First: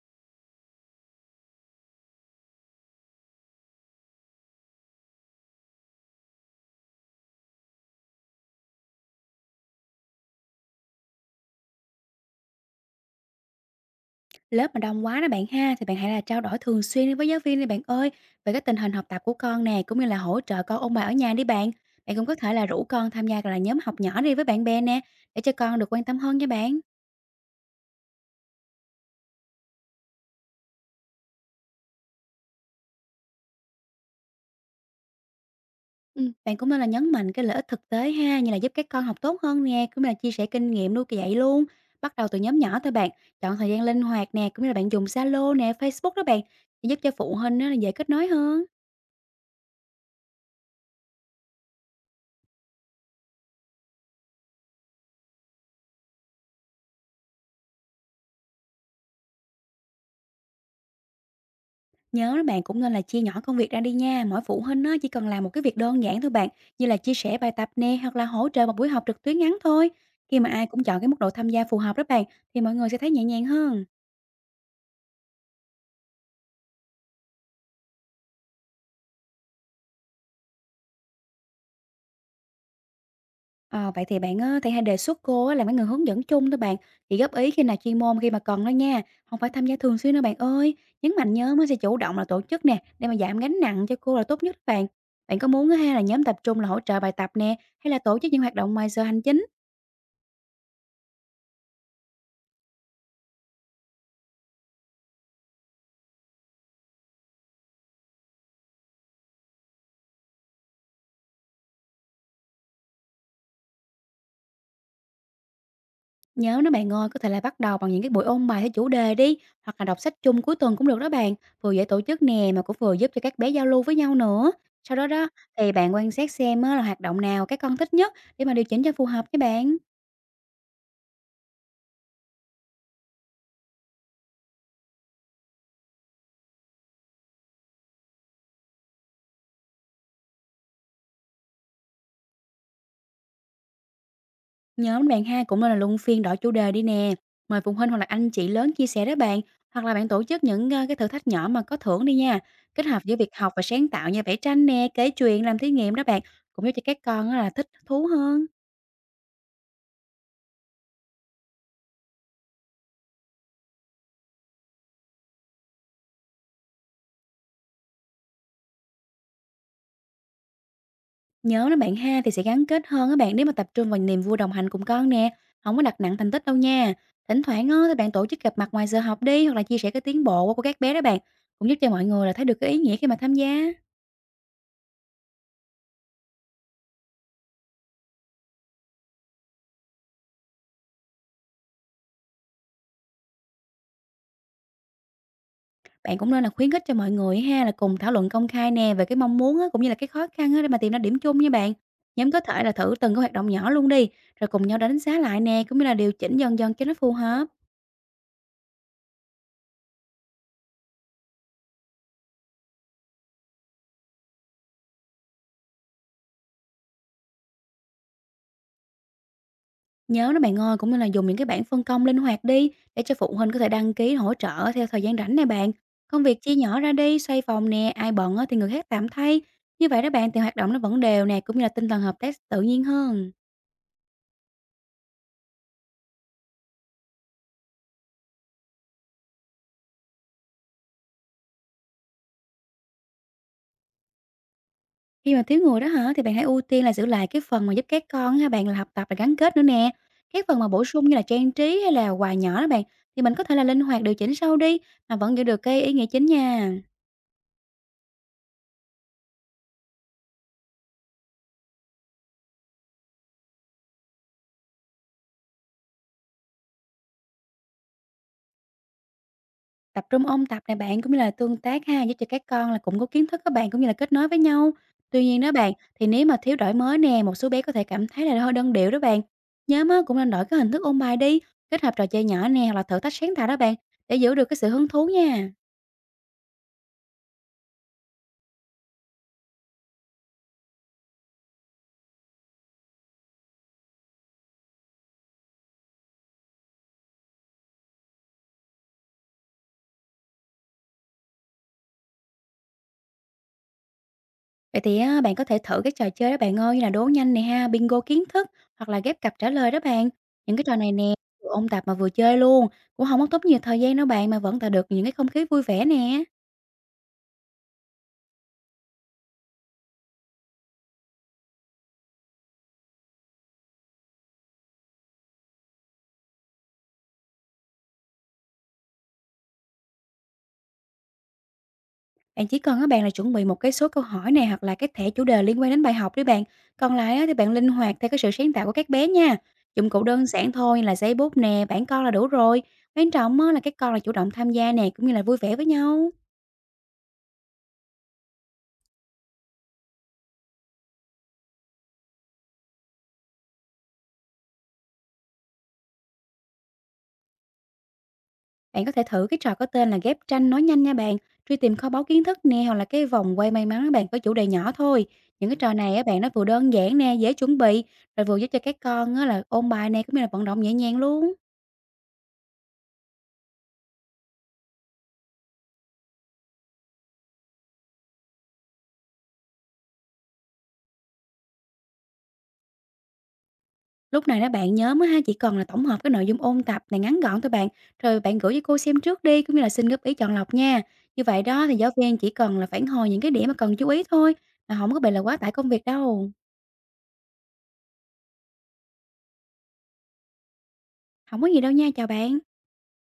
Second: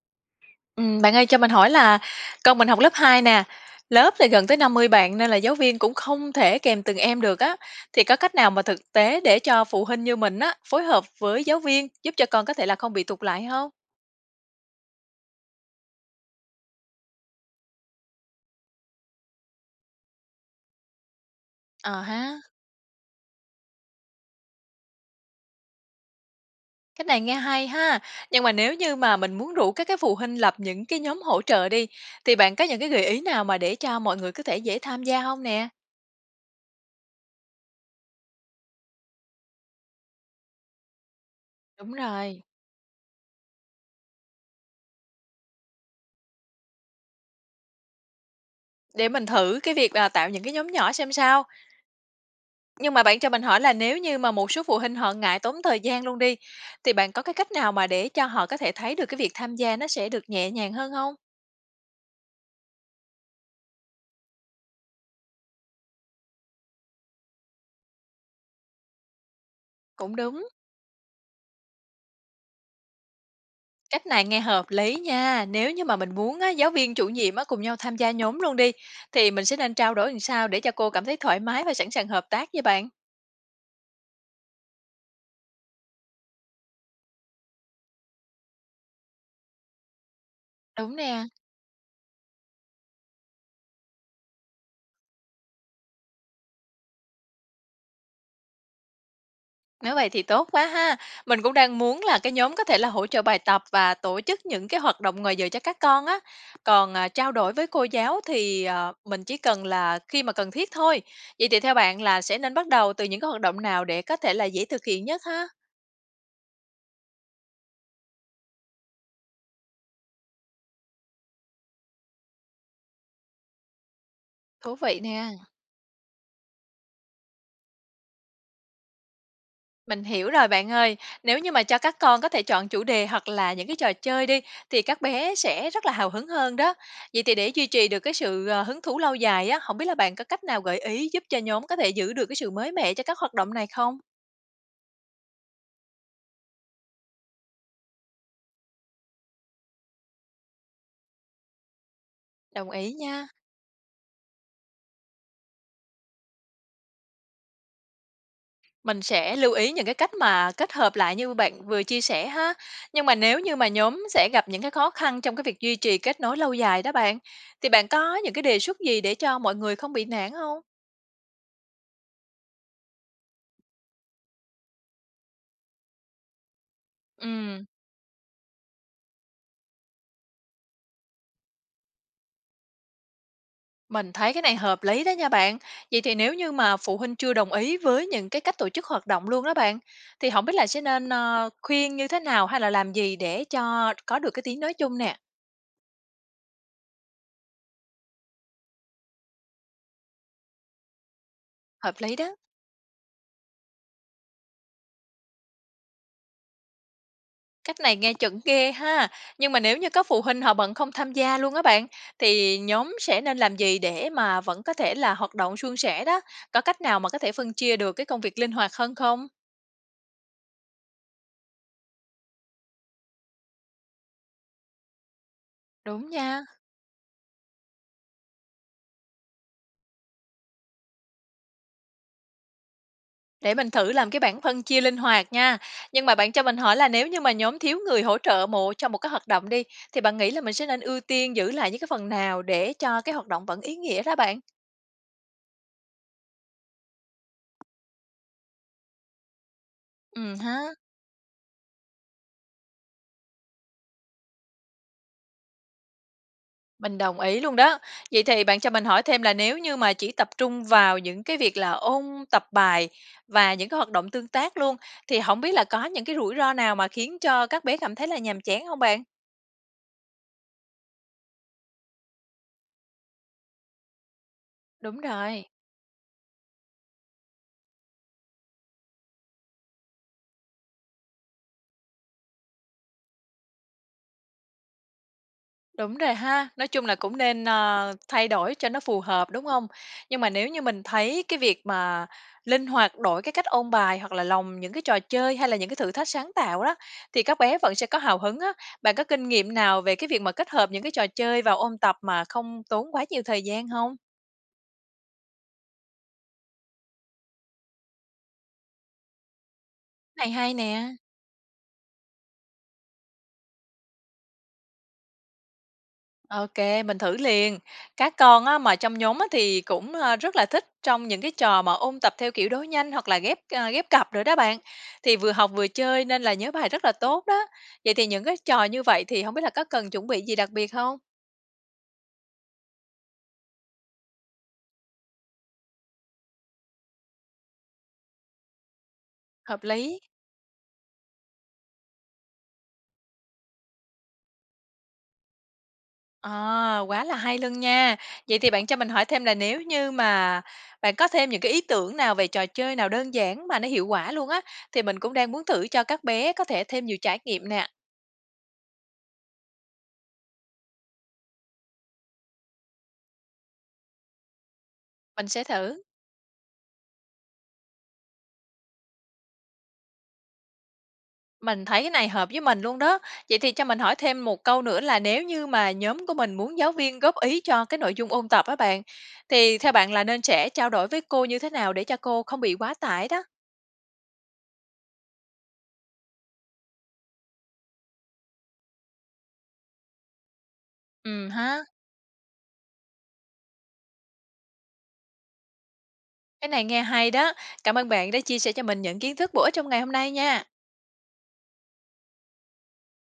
Bạn ơi cho mình hỏi là con mình học lớp 2 nè, lớp thì gần tới 50 bạn nên là giáo viên cũng không thể kèm từng em được á, thì có cách nào mà thực tế để cho phụ huynh như mình á phối hợp với giáo viên giúp cho con có thể là không bị tụt lại không? Lớp mà đông quá đó bạn ha, thì bạn hãy là trao đổi thường xuyên với giáo viên đi bạn ơi, về cái tình hình học tập của con nè, cũng như là hỗ trợ con ôn bài ở nhà đi bạn. Ờ Bạn cũng ha, có thể là rủ con tham gia gọi là nhóm học nhỏ đi với bạn bè nè, để cho con được quan tâm hơn nha bạn. cách này nghe hay ha. Nhưng mà nếu như mà mình muốn rủ các cái phụ huynh lập những cái nhóm hỗ trợ đi, thì bạn có những cái gợi ý nào mà để cho mọi người có thể dễ tham gia không nè? Ừ, bạn cũng nên là nhấn mạnh cái lợi ích thực tế ha, như là giúp các con học tốt hơn nè, cũng như là chia sẻ kinh nghiệm nuôi dạy luôn. Đúng Bắt đầu từ rồi, nhóm nhỏ thôi bạn, chọn thời gian linh hoạt nè, cũng như là bạn dùng Zalo nè, Facebook đó bạn, để giúp cho phụ huynh á là dễ kết nối hơn. để mình thử cái việc là tạo những cái nhóm nhỏ xem sao. Nhưng mà bạn cho mình hỏi là nếu như mà một số phụ huynh họ ngại tốn thời gian luôn đi, thì bạn có cái cách nào mà để cho họ có thể thấy được cái việc tham gia nó sẽ được nhẹ nhàng hơn không? Nhớ đó bạn cũng nên là chia nhỏ công việc ra đi nha. Mỗi phụ huynh á, chỉ cần làm một cái việc đơn giản thôi bạn, như là chia sẻ bài tập nè hoặc là hỗ trợ một buổi học trực tuyến ngắn thôi. Cũng Khi đúng, mà ai cũng chọn cái mức độ tham gia phù hợp đó bạn, thì mọi người sẽ thấy nhẹ nhàng hơn. cách này nghe hợp lý nha. Nếu như mà mình muốn á, giáo viên, chủ nhiệm á, cùng nhau tham gia nhóm luôn đi, thì mình sẽ nên trao đổi làm sao để cho cô cảm thấy thoải mái và sẵn sàng hợp tác với bạn? Ờ, vậy thì bạn á, thì hãy đề xuất cô á, làm cái người hướng dẫn chung thôi bạn. Chỉ góp ý khi nào chuyên môn khi mà cần thôi nha. Không phải tham gia thường xuyên đâu bạn ơi. Đúng Nhấn nè. mạnh nhớ mới sẽ chủ động là tổ chức nè, để mà giảm gánh nặng cho cô là tốt nhất đó bạn. Bạn có muốn á, ha là nhóm tập trung là hỗ trợ bài tập nè, hay là tổ chức những hoạt động ngoài giờ hành chính? Nếu vậy thì tốt quá ha. Mình cũng đang muốn là cái nhóm có thể là hỗ trợ bài tập và tổ chức những cái hoạt động ngoài giờ cho các con á. Còn, à, trao đổi với cô giáo thì, mình chỉ cần là khi mà cần thiết thôi. Vậy thì theo bạn là sẽ nên bắt đầu từ những cái hoạt động nào để có thể là dễ thực hiện nhất ha? Nhớ nó bạn ơi, có thể là bắt đầu bằng những cái buổi ôn bài theo chủ đề đi, hoặc là đọc sách chung cuối tuần cũng được đó bạn, vừa dễ tổ chức nè mà cũng vừa giúp cho các bé giao lưu với nhau nữa. Thú Sau vị đó đó nè. thì bạn quan sát xem á, là hoạt động nào các con thích nhất để mà điều chỉnh cho phù hợp với bạn. Mình hiểu rồi bạn ơi. Nếu như mà cho các con có thể chọn chủ đề hoặc là những cái trò chơi đi thì các bé sẽ rất là hào hứng hơn đó. Vậy thì để duy trì được cái sự, hứng thú lâu dài á, không biết là bạn có cách nào gợi ý giúp cho nhóm có thể giữ được cái sự mới mẻ cho các hoạt động này không? Nhóm bạn hai cũng nên là luân phiên đổi chủ đề đi nè, mời phụ huynh hoặc là anh chị lớn chia sẻ đó bạn, hoặc là bạn tổ chức những cái thử thách nhỏ mà có thưởng đi nha, Đồng kết ý hợp giữa nha. việc học và sáng tạo như vẽ tranh nè, kể chuyện, làm thí nghiệm đó bạn, cũng giúp cho các con á, là thích thú hơn. Mình sẽ lưu ý những cái cách mà kết hợp lại như bạn vừa chia sẻ ha. Nhưng mà nếu như mà nhóm sẽ gặp những cái khó khăn trong cái việc duy trì kết nối lâu dài đó bạn, thì bạn có những cái đề xuất gì để cho mọi người không bị nản không? Nhớ đó bạn ha, thì sẽ gắn kết hơn các bạn nếu mà tập trung vào niềm vui đồng hành cùng con nè, không có đặt nặng thành tích đâu nha. Thỉnh Ừ. thoảng á thì bạn tổ chức gặp mặt ngoài giờ học đi hoặc là chia sẻ cái tiến bộ của các bé đó bạn, cũng giúp cho mọi người là thấy được cái ý nghĩa khi mà tham gia. Mình thấy cái này hợp lý đó nha bạn. Vậy thì nếu như mà phụ huynh chưa đồng ý với những cái cách tổ chức hoạt động luôn đó bạn, thì không biết là sẽ nên khuyên như thế nào hay là làm gì để cho có được cái tiếng nói chung nè. Bạn cũng nên là khuyến khích cho mọi người ha là cùng thảo luận công khai nè về cái mong muốn á, cũng như là cái khó khăn á để mà tìm ra điểm chung nha bạn. Hợp lý Nhóm đó. có thể là thử từng cái hoạt động nhỏ luôn đi, rồi cùng nhau đánh giá lại nè, cũng như là điều chỉnh dần dần cho nó phù hợp. Cách này nghe chuẩn ghê ha. Nhưng mà nếu như có phụ huynh họ bận không tham gia luôn á bạn, thì nhóm sẽ nên làm gì để mà vẫn có thể là hoạt động suôn sẻ đó? Có cách nào mà có thể phân chia được cái công việc linh hoạt hơn không? Nhớ đó bạn ơi, cũng như là dùng những cái bảng phân công linh hoạt đi để cho phụ huynh có thể đăng ký hỗ trợ theo thời gian rảnh này bạn. Đúng Công việc nha. chia nhỏ ra đi, xoay vòng nè, ai bận á thì người khác tạm thay. Như vậy đó bạn thì hoạt động nó vẫn đều nè, cũng như là tinh thần hợp tác tự nhiên hơn. Để mình thử làm cái bảng phân chia linh hoạt nha. Nhưng mà bạn cho mình hỏi là nếu như mà nhóm thiếu người hỗ trợ mộ cho một cái hoạt động đi, thì bạn nghĩ là mình sẽ nên ưu tiên giữ lại những cái phần nào để cho cái hoạt động vẫn ý nghĩa đó bạn? Khi mà thiếu người đó hả thì bạn hãy ưu tiên là giữ lại cái phần mà giúp các con ha bạn là học tập và gắn kết nữa nè. Ừ Các ha, phần mà bổ sung như là trang trí hay là quà nhỏ đó bạn thì mình có thể là linh hoạt điều chỉnh sau đi mà vẫn giữ được cái ý nghĩa chính nha. mình đồng ý luôn đó. Vậy thì bạn cho mình hỏi thêm là nếu như mà chỉ tập trung vào những cái việc là ôn tập bài và những cái hoạt động tương tác luôn, thì không biết là có những cái rủi ro nào mà khiến cho các bé cảm thấy là nhàm chán không bạn? Tập trung ôn tập này bạn, cũng như là tương tác ha, giúp cho các con là cũng có kiến thức các bạn, cũng như là kết nối với nhau. Đúng Tuy nhiên rồi. đó bạn, thì nếu mà thiếu đổi mới nè, một số bé có thể cảm thấy là hơi đơn điệu đó bạn. Nhóm á, cũng nên đổi cái hình thức ôn bài đi, kết hợp trò chơi nhỏ nè, hoặc là thử thách sáng tạo đó bạn, để giữ được cái sự hứng thú nha. Đúng rồi ha, nói chung là cũng nên, thay đổi cho nó phù hợp, đúng không? Nhưng mà nếu như mình thấy cái việc mà linh hoạt đổi cái cách ôn bài hoặc là lồng những cái trò chơi hay là những cái thử thách sáng tạo đó, thì các bé vẫn sẽ có hào hứng á. Bạn có kinh nghiệm nào về cái việc mà kết hợp những cái trò chơi vào ôn tập mà không tốn quá nhiều thời gian không? Vậy thì á, bạn có thể thử các trò chơi đó bạn ơi, như là đố nhanh nè ha, bingo kiến thức, hoặc là ghép cặp trả lời đó bạn. Này hay Những cái trò này nè. nè, vừa ôn tập mà vừa chơi luôn, cũng không có tốn nhiều thời gian đâu bạn, mà vẫn tạo được những cái không khí vui vẻ nè. OK, mình thử liền. Các con á, mà trong nhóm á, thì cũng rất là thích trong những cái trò mà ôn tập theo kiểu đối nhanh hoặc là ghép cặp rồi đó bạn. Thì vừa học vừa chơi nên là nhớ bài rất là tốt đó. Vậy thì những cái trò như vậy thì không biết là có cần chuẩn bị gì đặc biệt không? Bạn chỉ cần các bạn là chuẩn bị một cái số câu hỏi này hoặc là cái thẻ chủ đề liên quan đến bài học đi bạn. Còn lại á thì bạn linh hoạt theo cái sự sáng tạo của các bé nha. Hợp Dụng lý. cụ đơn giản thôi như là giấy bút nè, bảng con là đủ rồi. Quan trọng á là các con là chủ động tham gia nè cũng như là vui vẻ với nhau. À, quá là hay luôn nha. Vậy thì bạn cho mình hỏi thêm là nếu như mà bạn có thêm những cái ý tưởng nào về trò chơi nào đơn giản mà nó hiệu quả luôn á, thì mình cũng đang muốn thử cho các bé có thể thêm nhiều trải nghiệm nè. Bạn có thể thử cái trò có tên là ghép tranh nói nhanh nha bạn. Truy tìm kho báu kiến thức nè hoặc là cái vòng quay may mắn á bạn có chủ đề nhỏ thôi. Mình sẽ Những cái trò thử. này á bạn nó vừa đơn giản nè, dễ chuẩn bị rồi vừa giúp cho các con á là ôn bài nè cũng như là vận động nhẹ nhàng luôn. Mình thấy cái này hợp với mình luôn đó. Vậy thì cho mình hỏi thêm một câu nữa là nếu như mà nhóm của mình muốn giáo viên góp ý cho cái nội dung ôn tập á bạn, thì theo bạn là nên sẽ trao đổi với cô như thế nào để cho cô không bị quá tải đó? Lúc này đó bạn, nhóm á ha, chỉ cần là tổng hợp cái nội dung ôn tập này ngắn gọn thôi bạn, rồi bạn gửi cho cô xem trước đi, cũng như là xin góp ý chọn lọc nha. Như Ừ vậy ha, đó thì giáo viên chỉ cần là phản hồi những cái điểm mà cần chú ý thôi, mà không có bị là quá tải công việc đâu. cái này nghe hay đó. Cảm ơn bạn đã chia sẻ cho mình những kiến thức bổ ích trong ngày hôm nay nha. Không có gì đâu nha, chào bạn.